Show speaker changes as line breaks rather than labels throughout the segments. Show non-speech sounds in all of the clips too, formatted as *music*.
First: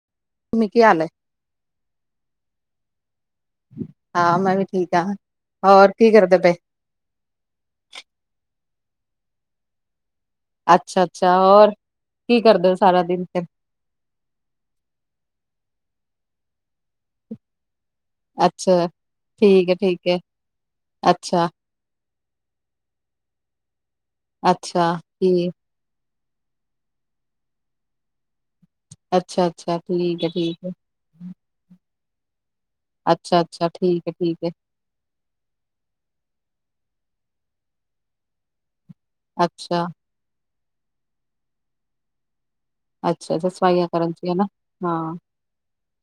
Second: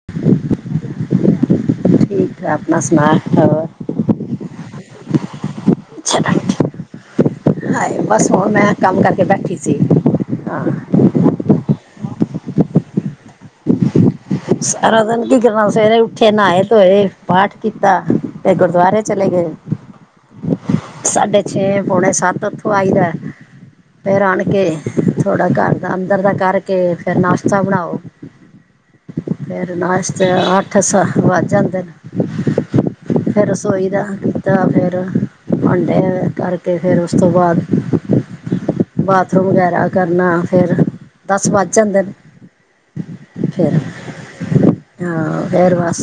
*inaudible*
ਨੀ ਕੀ ਹਾਲ ਏ।
ਠੀਕ ਠਾਕ ਆਪਣਾ ਸਣਾ ਹੋਰ।
ਹਾਂ ਮੈਂ ਵੀ ਠੀਕ ਆਂ ਹੋਰ ਕੀ
ਅੱਛਾ
ਕਰਦੇ ਪਏ?
ਹਾਏ ਬਸ ਹੁਣ ਮੈਂ ਕੰਮ ਕਰਕੇ ਬੈਠੀ ਸੀ।
ਅੱਛਾ-ਅੱਛਾ ਹੋਰ ਕੀ ਕਰਦੇ ਓ ਸਾਰਾ ਦਿਨ ਫਿਰ।
ਸਾਰਾ ਦਿਨ ਕੀ ਕਰਨਾ ਸਵੇਰੇ ਉੱਠੇ ਨਾਏ, ਧੋਏ ਪਾਠ ਕੀਤਾ। ਤੇ
ਅੱਛਾ
ਗੁਰਦਵਾਰੇ ਚਲੇ ਗੇ,
ਠੀਕ ਹੈ ਠੀਕ ਹੈ
ਸਾਡੇ
ਅੱਛਾ
ਛੇ ਪੌਣੇ ਸੱਤ ਓਥੋਂ ਓਥੋਂ ਆਈ ਦਾ, ਫੇਰ ਆਣ ਕੇ
ਅੱਛਾ
ਥੋੜ੍ਹਾ
ਠੀਕ
ਘਰ ਅੰਦਰ ਦਾ ਕਰਕੇ ਫੇਰ ਨਾਸ਼ਤਾ ਬਣਾਓ।
ਅੱਛਾ
ਫੇਰ
ਅੱਛਾ ਠੀਕ
ਨਾਸ਼ਤਾ
ਹੈ ਠੀਕ ਹੈ
ਅੱਠ ਸੱਤ ਵੱਜ ਜਾਂਦੇ ਨੇ।
ਅੱਛਾ
ਫੇਰ
ਅੱਛਾ
ਰਸੋਈ
ਠੀਕ
ਦਾ
ਹੈ ਠੀਕ ਹੈ
ਕੀਤਾ, ਫੇਰ ਭਾਂਡੇ ਕਰਕੇ ਫੇਰ ਉਸ ਤੋਂ ਬਾਦ ਬਾਥਰੂਮ
ਅੱਛਾ
ਵਗੈਰਾ ਕਰਨਾ, ਫੇਰ ਦਸ ਵਜ ਜਾਂਦੇ ਨੇ।
ਅੱਛਾ-ਅੱਛਾ
ਫਿਰ
ਸਫਾਈਆਂ ਕਰਨ 'ਚ ਵੀ ਹਨਾ, ਹਾਂ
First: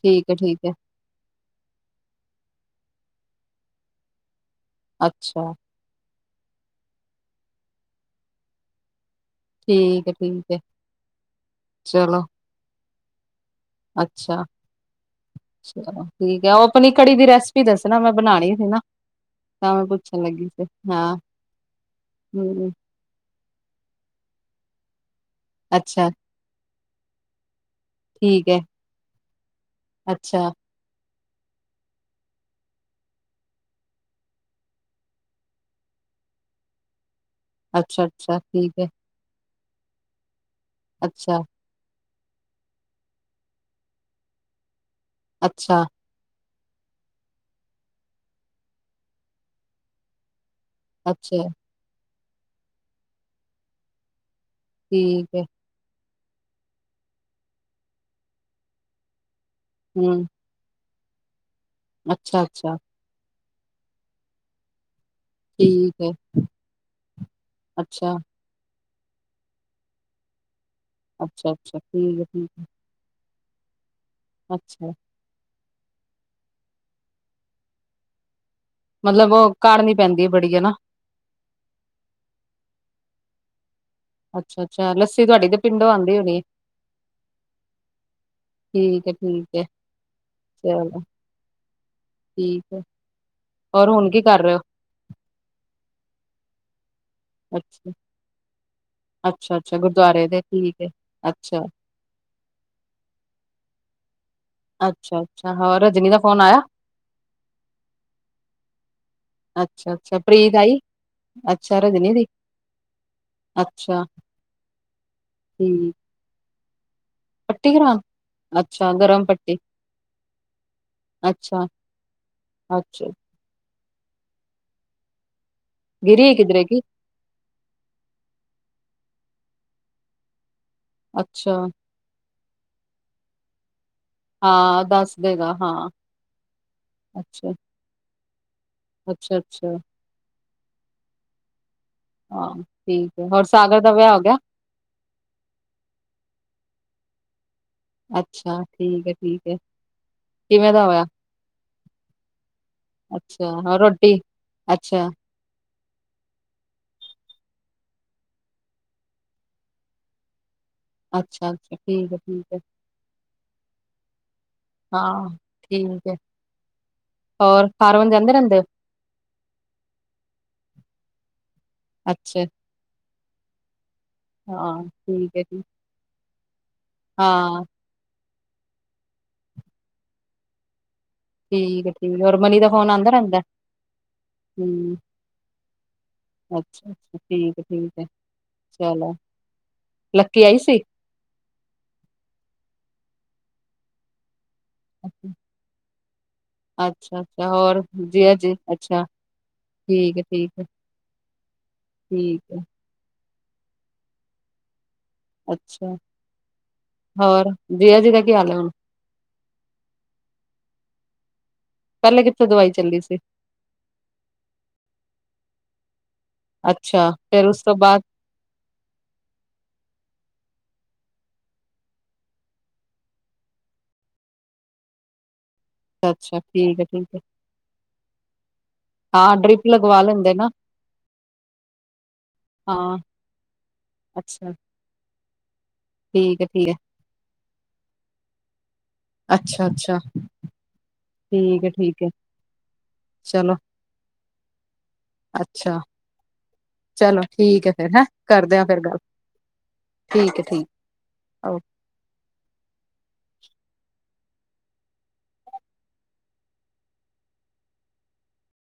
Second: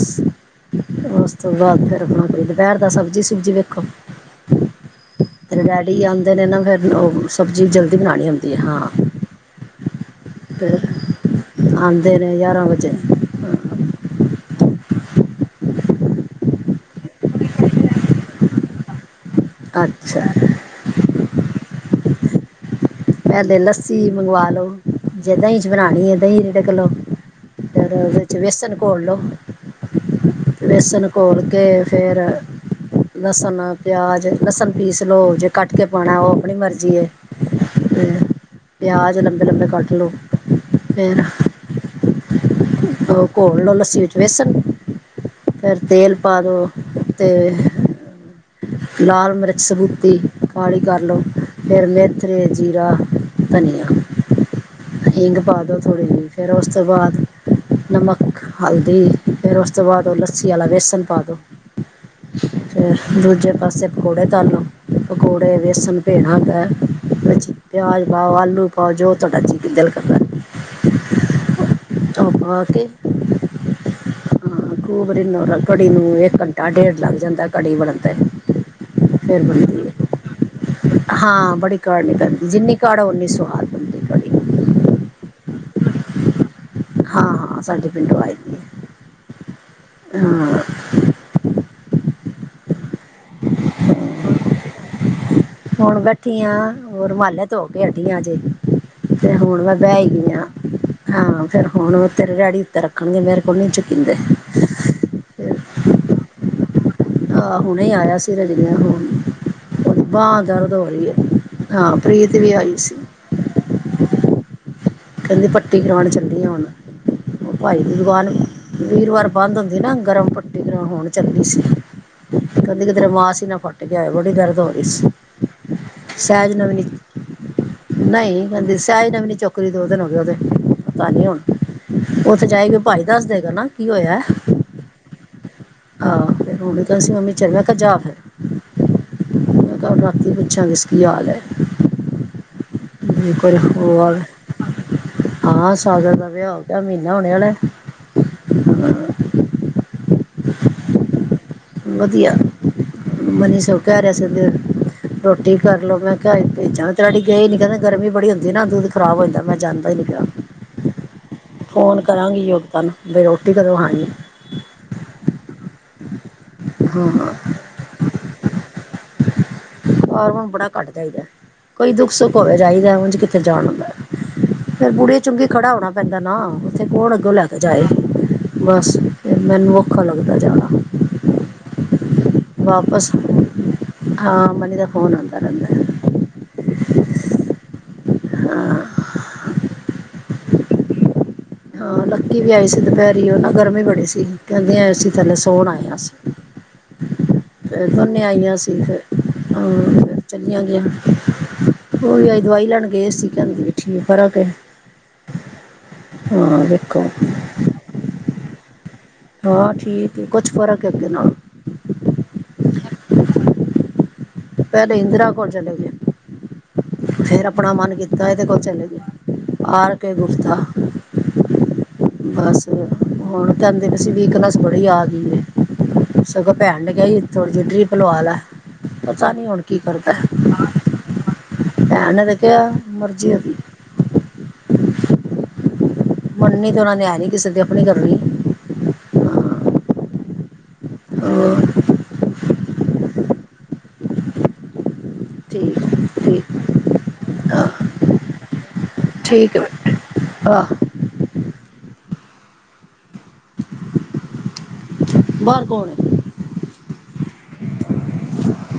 ਠੀਕ ਏ ਠੀਕ ਏ।
ਓਸ ਤੋਂ ਬਾਦ ਫੇਰ ਆਪਣਾ ਕੋਈ ਦਪੈਰ ਦਾ ਸਬਜ਼ੀ ਸੁਬਜ਼ੀ ਵੇਖੋ।
ਅੱਛਾ।
ਏ ਆਂਦੇ ਨੇ ਨਾ ਫੇਰ ਓ ਸਬਜ਼ੀ ਜਲਦੀ ਬਣਾਣੀ ਹੁੰਦੀ ਏ ਹਾਂ।
ਠੀਕ ਏ ਠੀਕ। ਹੈ
ਫੇਰ ਆਂਦੇ
ਚਲੋ
ਨੇ ਯਾਰਾਂ ਵਜੇ।
ਅੱਛਾ। ਠੀਕ ਐ, ਓ ਆਪਣੀ ਕੜੀ ਦੀ ਰੈਸਪੀ ਦੱਸਣਾ ਮੈਂ ਬਣਾਣੀ ਸੀ ਨਾ। ਤਾਂ ਮੈ
ਅੱਛਾ
ਪੁੱਛਣ ਲਗੀ ਸੀ ਹਾਂ ਹੂੰ।
ਪੈਲੇ ਲੱਸੀ ਮੰਗਵਾ ਲੋ, ਜੇ ਦਈਂ 'ਚ
ਅੱਛਾ
ਬਣਾਣੀ ਏ, ਦਈਂ ਰਿੜਕ ਲੋ। ਫੇਰ ਓਦੇ 'ਚ
ਠੀਕ ਹੈ
ਵੇਸਨ ਘੋਲ ਲੋੋ।
ਅੱਛਾ।
ਵੇਸਣ ਘੋਲ ਕੇ ਫੇਰ ਲਸਣ, ਪਿਆਜ, ਲਸਣ ਪੀਸ ਲੋ, ਜੇ ਕੱਟ ਕੇ ਪਾਉਣਾ ਓ ਆਪਣੀ ਮਰਜ਼ੀ ਏ। ਤੇ
ਅੱਛਾ-ਅੱਛਾ ਠੀਕ ਹੈ,
ਪਿਆਜ ਲੰਬੇ-ਲੰਬੇ ਕੱਟ ਲੋੋ, ਫੇਰ ਤੋ ਘੋਲ ਲੋ ਲੱਸੀ ਵਿੱਚ ਵੇਸਣ। ਫੇਰ
ਅੱਛਾ-ਅੱਛਾ,
ਤੇਲ ਪਾ ਦੋ, ਤੇ ਲਾਲ ਮਿਰਚ ਸਬੂਤੀ ਕਾਲੀ ਕਰ ਲੋ।
ਅੱਛਾ
ਫੇਰ ਮੇਥਰੇ, ਜੀਰਾ, ਧਨੀਆ,
ਠੀਕ
ਹਿੰਗ
ਹੈ,
ਪਾ ਦੋ ਥੋੜ੍ਹੀ ਜੀ। ਫੇਰ ਓਸ ਤੋਂ ਬਾਦ ਨਮਕ ਹਲਦੀ ਫਿਰ ਉਸ ਤੋਂ ਬਾਅਦ
ਹੂੰ,
ਲੱਸੀ। ਦੀ ਅਆਲਾ ਵੇਸਨ ਪਾਦੋ।
ਅੱਛਾ-ਅੱਛਾ।
ਦੂਜੇ ਪਾਸੇ ਪਕੌੜੇ ਤਲ ਲੋ। ਪਕੌੜੇ
ਠੀਕ
ਵੇਸਣ
ਹੈ,
ਭਜਣਾ ਹੁੰਦਾ, ਵਿੱਚ ਪਿਆਜ
ਅੱਛਾ,
ਪਾਓ, ਆਲੂ ਹੋਰ ਜੋ ਤੋਡਾ ਜੀ ਦਿਲ ਕਰਦਾ। *unintelligible*
ਅੱਛਾ- ਅੱਛਾ ਠੀਕ ਏ
ਉਹ
ਠੀਕ
ਪਾ
ਏ।
ਕੇ
ਅੱਛਾ।
ਕੜੀ ਨੂੰ ਓਰਾ ਕੜੀ ਨੂੰ ਇੱਕ ਘੰਟਾ- ਡੇਢ ਲੱਗ ਜਾਂਦਾ ਕੜੀ ਬਣਨ ਤੇ।
ਮਤਲਬ
ਫਿਰ
ਓਹ
ਬਣਦੀ ਹੈ
ਕਾੜਨੀ ਪੈਂਦੀ ਏ ਬੜੀ ਹੈਨਾ।
ਹਾਂ ਬੜੀ ਕਾੜਨੀ ਪੈਂਦੀ ਜਿੰਨੀ ਕਾੜੋ ਉਨੀ ਸਵਾਦ
ਅੱਛਾ-ਅੱਛਾ ਲੱਸੀ ਤੁਆਡੀ ਤਾ ਪਿੰਡੋਂ ਆਂਦੀ ਹੋਣੀ ਏ।
ਹਾਂ ਹਾਂ ਸਾਡੇ ਪਿੰਡੋਂ ਆਈ ਦੀ ਹੈ
ਠੀਕ ਐ ਠੀਕ ਐ‌
ਹਾਂ
ਚਲੋ ਠੀਕ ਐ, ਹੋਰ ਹੁਣ ਕੀ ਕਰ ਰੇ ਓ?
ਹੁਣ ਬੈਠੀ ਆਂ ਹੋ ਰੁਮਾਲ ਧੋ ਕੇ
ਅੱਛਾ,
ਹਟੀਆਂ ਜੇ ਤੇ ਹੁਣ ਮੈਂ
ਅੱਛਾ-ਅੱਛਾ
ਬੈ
ਗੁਰਦੁਆਰੇ
ਗਈ
ਦੇ ਠੀਕ ਹੈ,
ਹਾਂ
ਅੱਛਾ,
ਫੇਰ ਹੁਣ ਤੇਰੇ ਡੈਡੀ ਉੱਤੇ ਰੱਖਣਗੇ ਮੇਰੇ ਕੋਲ ਨੀ ਚੁਕੀਦੇ
ਅੱਛਾ-ਅੱਛਾ ਹਾਂ ਰਜਨੀ ਦਾ ਫੋਨ ਆਇਆ।
ਆਹ ਹੁਣੇ ਈ ਆਇਆ ਸੀ ਰਜਨੀ ਦਾ ਫੋਨ। ਓਹਦੀ
ਅੱਛਾ-ਅੱਛਾ
ਬਾਂ
ਪ੍ਰੀਤ
ਦਰਦ
ਆਈ?
ਹੋ ਰੀ ਹੈ,
ਅੱਛਾ
ਹਾਂ
ਰਜਨੀ ਦੀ,
ਪ੍ਰੀਤ ਵੀ ਆਈ ਸੀ।
ਅੱਛਾ।
ਕੈਹੰਦੀ ਪੱਟੀ
ਠੀਕ
ਕਰਵਾਣ ਚੱਲੀ ਆ ਹੁਣ,
ਪੱਟੀ
ਭਾਈ
ਕਰਾਣ?
ਵੀਵਾਰ ਨੂਂ
ਅੱਛਾ ਗਰਮ
ਵੀਰਵਾਰ ਪਾ
ਪੱਟੀ,
ਬੰਦ ਹੁੰਦੀ ਨਾ ਗਰਮ ਪੱਟੀ ਕਰਾਂਉ ਹੁਣ ਚੱਲੀ ਸੀ।
ਅੱਛਾ,
ਤੇ ਕੈਹੰਦੀ ਕਿ
ਅੱਛਾ
ਤੇਰਾ ਮਾਸ ਈ ਨਾ ਫੱਟ ਗਿਆ ਹੋਆ ਬੜੀ ਦਰਦ ਹੋ ਰੀ ਸੀ। ਸੈਜ ਨੇ ਵੀ ਨ ਨਂਈ ਕੈਹੰਦੀ ਸੈਹਜ ਨਵੀਨੀ ਚੋਕਰੀ ਦੋ ਦਿਨ ਹੋ ਗੈ ਓਹਦੇ ਪਤਾ ਨੀ ਹੁਣ ਓਥੇ ਜਾਏਗੀ, ਭਾਈ ਦੱਸ ਦੇਗਾ ਨਾ, ਕੀ ਹੋਇਆ।
ਹਾਂ, ਦੱਸ ਦੇਗਾ। ਹਾਂ
ਆਹੋ ਫੇਰ ਓਹਨੂੰ ਕਐ ਅਸੀਂ ਮੱਮੀ
ਅੱਛਾ
ਚਲਣੈ ਕੇ ਜਾਂ ਫੇਰ,
ਅੱਛਾ ਅੱਛਾ
ਮੈਂ ਕੇਆ ਹੁਣ ਰਾ ਤੇ ਪੁਛਾ ਤੇ ਸ ਕੀ ਹਾਲ ਐ।
ਹਾਂ ਠੀਕ ਐ ਹੋਰ ਸਾਗਰ ਦਾ ਵਿਆਹ ਹੋ ਗੇਆ।
ਹਾਂ, ਸਾਗਰ ਦਾ ਵਿਆਹ ਹੋ ਗਿਆ, ਮੀਹਨਾ ਹੋਣੇ ਆਲੈ।
ਅੱਛਾ, ਠੀਕ ਐ ਠੀਕ ਐ, ਕਿਵੇਂ ਦਾ ਹੋਇਆ?
ਵਦੀਆ,
ਅੱਛਾ
ਮਨੀਸ਼ ਓਹ
ਹੋਰ
ਕਹਿ ਰੇਆ
ਰੋਟੀ
ਸੀਤੇ
ਅੱਛਾ
ਰੋਟੀ ਕਰ ਲੋ ਮੈਂ ਕੇਆ ਭੇਜਾਂ ਤੋਆਡੀ ਗਏ ਨੀ ਕਿੰਦੇ, ਗਰਮੀ ਬੜੀ ਹੁੰਦੀ ਨਾ ਦੁਧ ਖਰਾਬ ਹੋ ਜਾਂਦੈ, ਮੈਂ ਜਾਂਦਾ ਈ ਨੀ ਪੇਆ।
ਅੱਛਾ। ਅੱਛਾ
ਫ਼ੋਨ
ਠੀਕ ਹੈ
ਕਰਾਂਗੀ
ਠੀਕ ਹੈ
ਯੋਗਤਾ ਨੂੰ, ਬਈ ਰੋਟੀ ਕਦੋਂ ਆਣੀ।
ਹਾਂ, ਠੀਕ ਐ।
ਹਾਂ।
ਹਰ ਰੋਜ਼ ਜਾਂਦੇ ਰੈਹੰਦੇ ਨ।
ਹੋਰ ਹੁਣ ਬੜਾ ਘੱਟ ਜਾਈਦੈ, ਕੋਈ ਦੁੱਖ- ਸੁੱਖ
ਅੱਛਾ
ਹੋਵੇ ਜਾਈਦੈ ਓੰਝ ਕਿੱਥੇ ਜਾਣ ਹੋਂਦੈ।
ਹਾਂ
ਫੇਰ ਬੁੜੀਏ
ਠੀਕ ਹੈ
ਚੁੰਗੀ
ਜੀ
ਖੜਾ ਹੋਣਾ ਪੈਂਂਦਾ ਨਾ, ਉੱਥੇ ਕੌਣ ਅੱਗੋ ਲੈ ਕੇ
ਹਾਂ
ਜਾਏ। ਬਸ ਮੈਨੂੰ ਔਖਾ ਲੱਗਦੈ ਜਾਣਾ।
ਠੀਕ ਹੈ ਠੀਕ ਔਰ ਮਨੀ ਦਾ ਫੋਨ ਆਂਦਾ
ਵਾਪਸ
ਰੈਂਦਾ
ਹਾਂ ਮਨੀ ਦਾ ਫੋਨ ਆਂਦਾ ਰੈੰਦੈ।
ਠੀਕ ਐ ਠੀਕ ਐ ਚਲੋ, ਲੱਕੀ ਆਈ ਸੀ।
ਹਾਂ, ਲੱਕੀ ਵੀ ਆਈ ਸੀ‌ ਦੁਪੈਹਰੀ ਓਹ ਨਾ ਗਰਮੀ ਬੜੀ ਸੀ। ਕੈਹੰਦੇ ਏ ਸੀ ਥੱਲੇ ਸੋਣ ਆਏ ਆਂ ਅਸੀਂ।
ਅੱਛਾ, ਤੇ ਹੋਰ ਜੀਆ ਜੀ
ਆਈਆਂ ਸੀ ਫਿਰ
ਅੱਛਾ। ਠੀਕ
ਹਾਂ,
ਹੈ ਠੀਕ ਹੈ।
ਚੱਲੀਆਂ ਗੀਆਂ, ਓ ਵੀ ਆਈ
ਠੀਕ ਹੈ
ਦਵਾਈ ਲੈਣ। ਗੇ ਸੀ ਕੈਹੰਦੀ ਬੈਠੀਆਂ ਫਰਕ ਏ।
ਅੱਛਾ,
ਵੇਖੋ
ਹੋਰ ਜਿਆ ਜੀ ਦਾ ਕੀ ਹਾਲ ਏ ਹੁਣ।
ਹਾਂ ਠੀਕ ਏ ਕੁਛ ਫਰਕ ਐ ਅੱਗੇ ਨਾਲੋ।
ਪੈਹਲੇ ਕਿੱਥੇ ਦਵਾਈ ਚੱਲੀ ਸੀ।
ਪੈਹਲੇ ਇੰਦਰਾ ਕੋਲ ਚਲੇ ਗਏ।
ਅੱਛਾ
ਫੇਰ
ਉਸ
ਆਪਣਾ
ਤੋਂ
ਮਨ
ਬਾਅਦ
ਕੀਤਾ ਐਦੇ ਕੋਲ ਚਲੇ ਗਏ। R K Gupta. ਬਸ ਹੁਣ ਕਹਿੰਦੇ ਵੀ ਸੀ, ਵੀਕਨੇਸ ਬੜੀ ਆ ਗਈ ਏ।
ਅੱਛਾ
ਸਗੋਂ
ਠੀਕ
ਭੈਣ
ਹੈ
ਨੇ ਕਿਆ
ਠੀਕ
ਸੀ
ਹੈ
ਥੋੜੀ ਜਿਹੀ ਜਿ ਡਰੀਪ ਲਵਾ ਲੈ। ਪਤਾ
ਹਾਂ
ਨੀ
ਡਰਿਪ
ਹੁਣ ਕੀ
ਲਗਵਾ
ਕਰਦਾ,
ਲੈਂਦੇ ਨਾ
ਭੈਣ ਨੇ ਤੇ ਕਿਹਾ
ਹਾਂ
ਮਰਜੀ ਓਹਦੀ।
ਅੱਛਾ। ਠੀਕ ਹੈ ਠੀਕ
ਮੰਨਨੀ ਤੇ ਉਹਨਾਂ ਨੇ ਹੈ ਨੀ ਕਿਸੇ ਦੀ, ਆਪਣੀ ਕਰਨੀ ਏ।
ਅੱਛਾ- ਅੱਛਾ ਠੀਕ ਏ-
ਹੋਰ
ਠੀਕ ਏ। ਚਲੋ ਅੱਛਾ।
ਠੀਕ ਠੀਕ
ਚਲੋ ਠੀਕ
ਹਾਂ
ਏ ਫੇਰ, ਹੈਂ ਕਰਦਿਆਂ ਫਿਰ ਗੱਲ,
ਠੀਕ ਹੈ
ਠੀਕ ਹੈ
ਬੇਟਾ
ਠੀਕ
ਆਹ
ਓਕੇ।
ਬਾਹਰ ਕੌਣ ਹੈ? *inaudible*